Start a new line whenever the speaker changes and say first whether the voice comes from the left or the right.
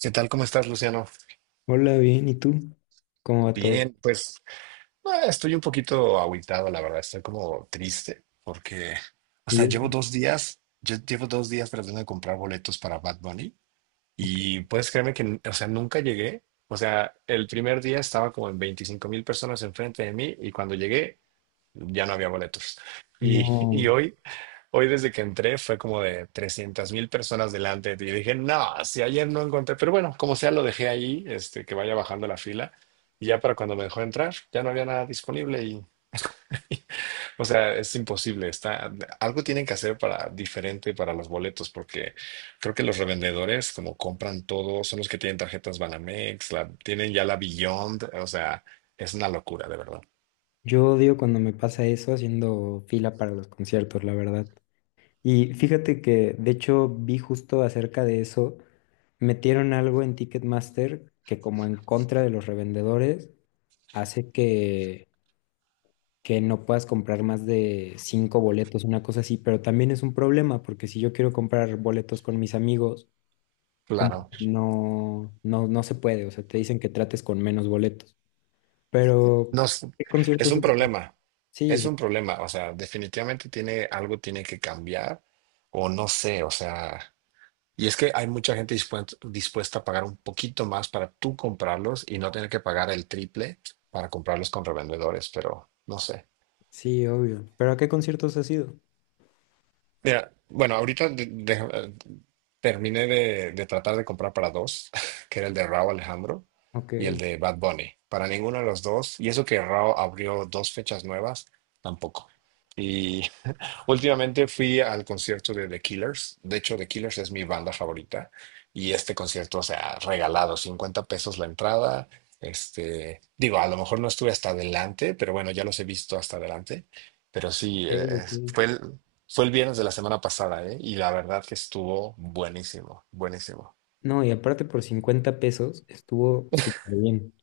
right: ¿Qué tal? ¿Cómo estás, Luciano?
left: Hola, bien, ¿y tú? ¿Cómo va todo?
right: Bien, pues estoy un poquito agüitado, la verdad. Estoy como triste porque, o
left: Y
right: sea,
left: eso,
right: llevo dos días tratando de comprar boletos para Bad Bunny
left: ok,
right: y puedes creerme que, o sea, nunca llegué. O sea, el primer día estaba como en 25,000 personas enfrente de mí y cuando llegué ya no había boletos. Y
left: no,
right: hoy desde que entré fue como de 300,000 personas delante de ti. Y dije, no, si ayer no encontré, pero bueno, como sea, lo dejé ahí, que vaya bajando la fila. Y ya para cuando me dejó entrar, ya no había nada disponible y, o sea, es imposible. Está, algo tienen que hacer para diferente para los boletos, porque creo que los revendedores, como compran todo, son los que tienen tarjetas Banamex, tienen ya la Beyond, o sea, es una locura, de verdad.
left: yo odio cuando me pasa eso haciendo fila para los conciertos, la verdad. Y fíjate que, de hecho, vi justo acerca de eso, metieron algo en Ticketmaster que como en contra de los revendedores, hace que no puedas comprar más de 5 boletos, una cosa así, pero también es un problema porque si yo quiero comprar boletos con mis amigos, como
right: Claro.
left: que no se puede, o sea, te dicen que trates con menos boletos. Pero,
right: No, es
left: ¿qué
right: es
left: conciertos
right: un
left: has ido?
right: problema,
left: Sí,
right: es
left: sí,
right: un problema, o sea, definitivamente tiene algo tiene que cambiar o no sé, o sea, y es que hay mucha gente dispuesta, dispuesta a pagar un poquito más para tú comprarlos y no tener que pagar el triple para comprarlos con revendedores, pero no sé.
left: sí, obvio. ¿Pero a qué conciertos has ido?
right: Mira, bueno, ahorita terminé de tratar de comprar para dos, que era el de Rauw Alejandro
left: Ok,
right: y el de Bad Bunny. Para ninguno de los dos, y eso que Rauw abrió dos fechas nuevas, tampoco. Últimamente fui al concierto de The Killers. De hecho, The Killers es mi banda favorita. Y este concierto, o sea, regalado, 50 pesos la entrada. Este, digo, a lo mejor no estuve hasta adelante, pero bueno, ya los he visto hasta adelante. Pero sí,
left: ok, ok.
right: fue el viernes de la semana pasada, ¿eh? Y la verdad que estuvo buenísimo, buenísimo.
left: No, y aparte por $50 estuvo súper bien.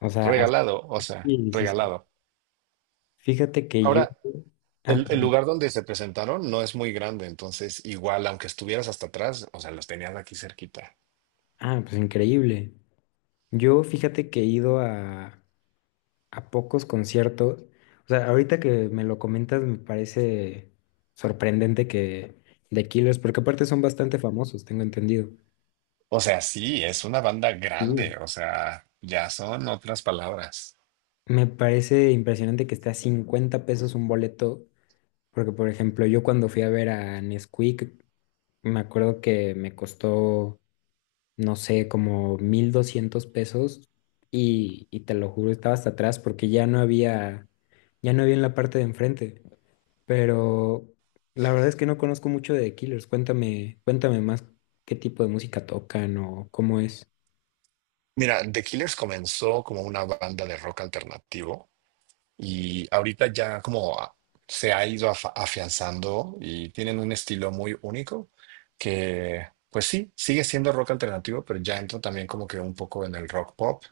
left: O sea,
right: Regalado, o sea,
left: así, sí, sí.
right: regalado.
left: Fíjate que yo...
right: Ahora,
left: Ah,
right: el
left: perdón.
right: lugar donde se presentaron no es muy grande, entonces igual, aunque estuvieras hasta atrás, o sea, los tenías aquí cerquita.
left: Ah, pues increíble. Yo fíjate que he ido a pocos conciertos. O sea, ahorita que me lo comentas me parece sorprendente que de Killers, porque aparte son bastante famosos, tengo entendido.
right: O sea, sí, es una banda
left: Sí.
right: grande, o sea, ya son otras palabras.
left: Me parece impresionante que esté a $50 un boleto, porque por ejemplo, yo cuando fui a ver a Nesquik, me acuerdo que me costó, no sé, como $1,200 y te lo juro, estaba hasta atrás porque ya no había en la parte de enfrente, pero la verdad es que no conozco mucho de The Killers, cuéntame, cuéntame más qué tipo de música tocan o cómo es.
right: Mira, The Killers comenzó como una banda de rock alternativo. Y ahorita ya como se ha ido afianzando y tienen un estilo muy único que, pues sí, sigue siendo rock alternativo, pero ya entra también como que un poco en el rock pop,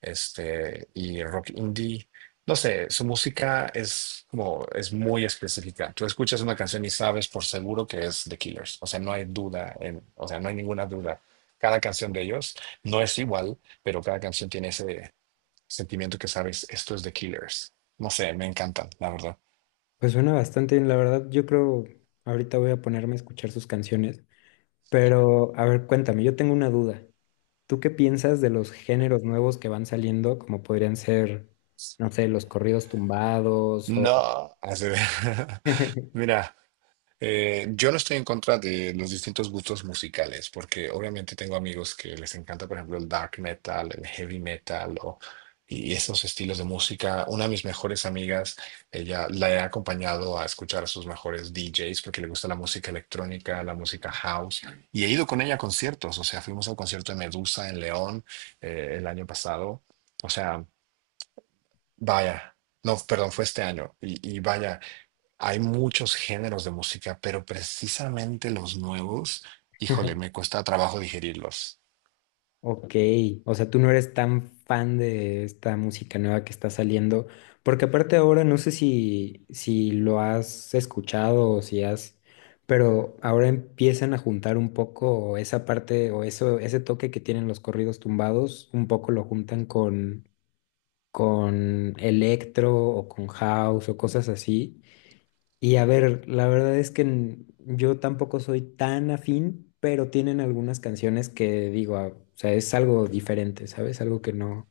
right: este, y rock indie. No sé, su música es como, es muy específica. Tú escuchas una canción y sabes por seguro que es The Killers. O sea, no hay duda, o sea, no hay ninguna duda. Cada canción de ellos no es igual, pero cada canción tiene ese sentimiento que sabes, esto es de Killers. No sé, me encantan, la verdad.
left: Pues suena bastante bien, la verdad, yo creo, ahorita voy a ponerme a escuchar sus canciones. Pero, a ver, cuéntame, yo tengo una duda. ¿Tú qué piensas de los géneros nuevos que van saliendo, como podrían ser, no sé, los corridos tumbados o...
right: No, así Mira. Yo no estoy en contra de los distintos gustos musicales, porque obviamente tengo amigos que les encanta, por ejemplo, el dark metal, el heavy metal y esos estilos de música. Una de mis mejores amigas, ella la he acompañado a escuchar a sus mejores DJs porque le gusta la música electrónica, la música house, y he ido con ella a conciertos. O sea, fuimos al concierto de Medusa en León el año pasado. O sea, vaya, no, perdón, fue este año. Y vaya, hay muchos géneros de música, pero precisamente los nuevos, híjole, me cuesta trabajo digerirlos.
left: Ok, o sea, tú no eres tan fan de esta música nueva que está saliendo, porque aparte ahora no sé si lo has escuchado o si has, pero ahora empiezan a juntar un poco esa parte o eso, ese toque que tienen los corridos tumbados, un poco lo juntan con electro o con house o cosas así. Y a ver, la verdad es que yo tampoco soy tan afín, pero tienen algunas canciones que digo, ah, o sea, es algo diferente, ¿sabes? Algo que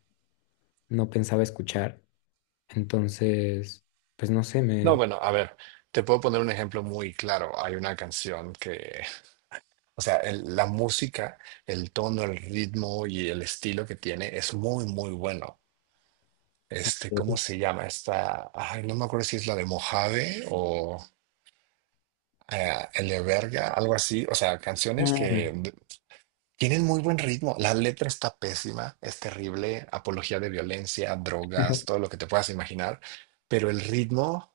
left: no pensaba escuchar. Entonces, pues no sé,
right: No,
left: me...
right: bueno, a ver, te puedo poner un ejemplo muy claro. Hay una canción que, o sea, la música, el tono, el ritmo y el estilo que tiene es muy, muy bueno. Este, ¿cómo
left: Sí.
right: se llama? Esta, ay, no me acuerdo si es la de Mojave o El de Verga, algo así. O sea, canciones
left: Ah,
right: que tienen muy buen ritmo. La letra está pésima, es terrible, apología de violencia, drogas, todo lo que te puedas imaginar, pero el ritmo,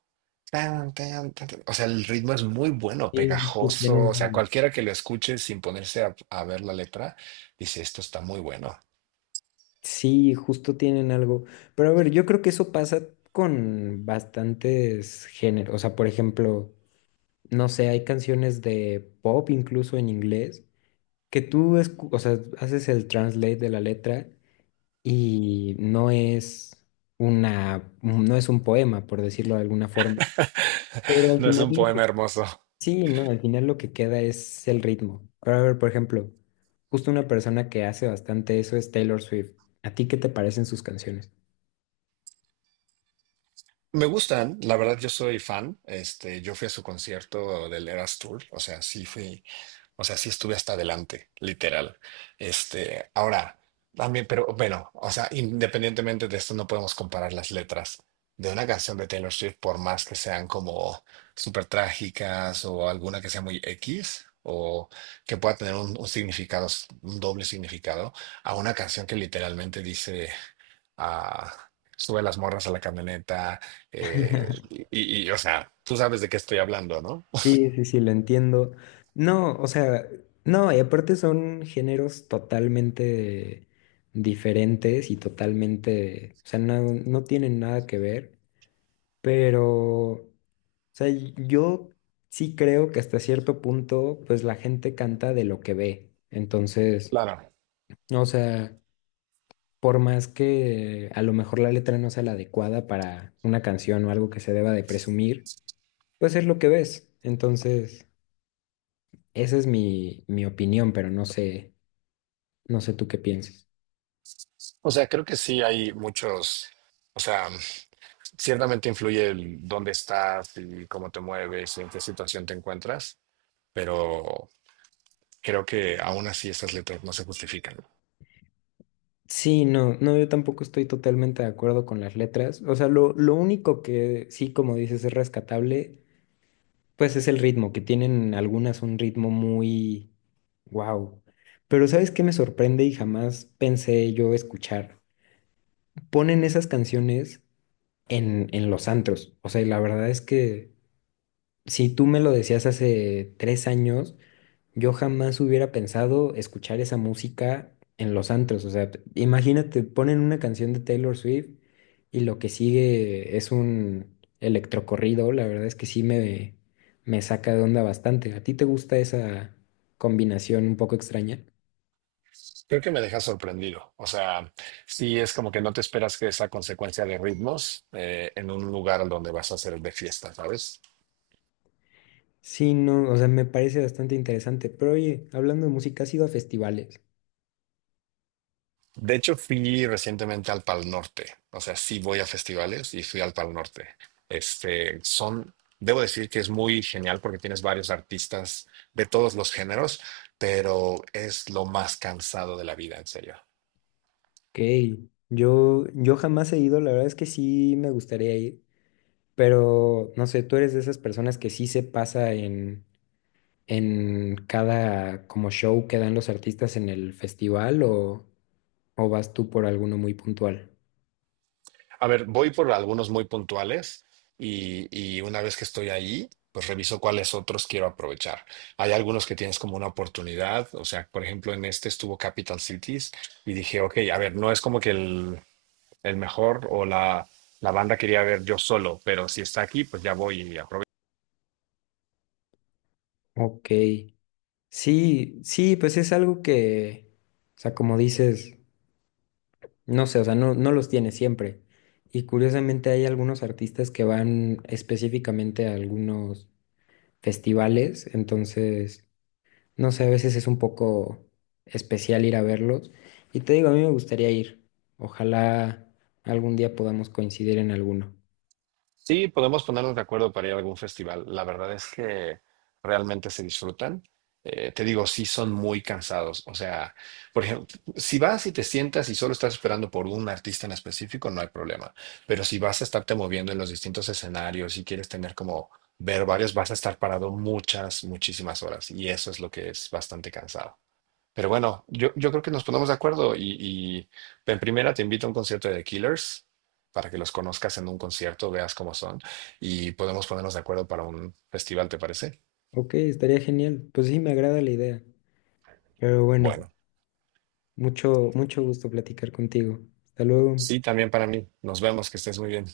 right: tan, tan, tan, tan, o sea, el ritmo es muy bueno,
left: sí, sí, sí,
right: pegajoso, o
left: tienen
right: sea,
left: algo.
right: cualquiera que lo escuche sin ponerse a ver la letra, dice, esto está muy bueno.
left: Sí, justo tienen algo. Pero a ver, yo creo que eso pasa con bastantes géneros. O sea, por ejemplo... no sé, hay canciones de pop incluso en inglés que tú, o sea, haces el translate de la letra y no es una, no es un poema, por decirlo de alguna forma. Pero al
right: No es
left: final
right: un
left: lo que...
right: poema hermoso.
left: Sí, no, al final lo que queda es el ritmo. Ahora, a ver, por ejemplo, justo una persona que hace bastante eso es Taylor Swift. ¿A ti qué te parecen sus canciones?
right: Me gustan, la verdad yo soy fan. Este, yo fui a su concierto del Eras Tour, o sea, sí fui. O sea, sí estuve hasta adelante, literal. Este, ahora, también, pero bueno, o sea, independientemente de esto, no podemos comparar las letras de una canción de Taylor Swift, por más que sean como súper trágicas o alguna que sea muy X o que pueda tener un significado, un doble significado, a una canción que literalmente dice, ah, sube las morras a la camioneta, eh, y, y, o sea, tú sabes de qué estoy hablando, ¿no?
left: Sí, sí, sí, lo entiendo. No, o sea, no, y aparte son géneros totalmente diferentes y totalmente, o sea, no tienen nada que ver, pero, o sea, yo sí creo que hasta cierto punto, pues la gente canta de lo que ve. Entonces,
right: Claro.
left: o sea, por más que a lo mejor la letra no sea la adecuada para una canción o algo que se deba de presumir, pues es lo que ves. Entonces... Esa es mi, mi opinión, pero no sé, no sé tú qué pienses.
right: O sea, creo que sí hay muchos, o sea, ciertamente influye el dónde estás y cómo te mueves y en qué situación te encuentras, pero creo que aún así esas letras no se justifican.
left: Sí, no, no, yo tampoco estoy totalmente de acuerdo con las letras. O sea, lo único que sí, como dices, es rescatable, pues es el ritmo, que tienen algunas un ritmo muy wow. Pero ¿sabes qué me sorprende y jamás pensé yo escuchar? Ponen esas canciones en los antros. O sea, y la verdad es que si tú me lo decías hace 3 años, yo jamás hubiera pensado escuchar esa música en los antros. O sea, imagínate, ponen una canción de Taylor Swift y lo que sigue es un electrocorrido. La verdad es que sí me saca de onda bastante. ¿A ti te gusta esa combinación un poco extraña?
right: Creo que me deja sorprendido. O sea, sí es como que no te esperas que esa consecuencia de ritmos en un lugar donde vas a hacer de fiesta, ¿sabes?
left: Sí, no, o sea, me parece bastante interesante. Pero oye, hablando de música, ¿has ido a festivales?
right: De hecho, fui recientemente al Pal Norte. O sea, sí voy a festivales y fui al Pal Norte. Este, son, debo decir que es muy genial porque tienes varios artistas de todos los géneros, pero es lo más cansado de la vida, en serio.
left: Ok, yo jamás he ido, la verdad es que sí me gustaría ir, pero no sé, tú eres de esas personas que sí se pasa en cada como show que dan los artistas en el festival o vas tú por alguno muy puntual?
right: A ver, voy por algunos muy puntuales y una vez que estoy ahí, pues reviso cuáles otros quiero aprovechar. Hay algunos que tienes como una oportunidad. O sea, por ejemplo, en este estuvo Capital Cities y dije, ok, a ver, no es como que el el mejor o la, la banda quería ver yo solo, pero si está aquí, pues ya voy y aprovecho.
left: Ok. Sí, sí, pues es algo que, o sea, como dices, no sé, o sea, no los tiene siempre. Y curiosamente hay algunos artistas que van específicamente a algunos festivales, entonces, no sé, a veces es un poco especial ir a verlos. Y te digo, a mí me gustaría ir. Ojalá algún día podamos coincidir en alguno.
right: Sí, podemos ponernos de acuerdo para ir a algún festival. La verdad es que realmente se disfrutan. Te digo, sí son muy cansados. O sea, por ejemplo, si vas y te sientas y solo estás esperando por un artista en específico, no hay problema. Pero si vas a estarte moviendo en los distintos escenarios y quieres tener como ver varios, vas a estar parado muchas, muchísimas horas. Y eso es lo que es bastante cansado. Pero bueno, yo creo que nos ponemos de acuerdo y en primera te invito a un concierto de The Killers para que los conozcas en un concierto, veas cómo son y podemos ponernos de acuerdo para un festival, ¿te parece?
left: Ok, estaría genial. Pues sí, me agrada la idea. Pero bueno,
right: Bueno,
left: mucho, mucho gusto platicar contigo. Hasta luego.
right: sí, también para mí. Nos vemos, que estés muy bien.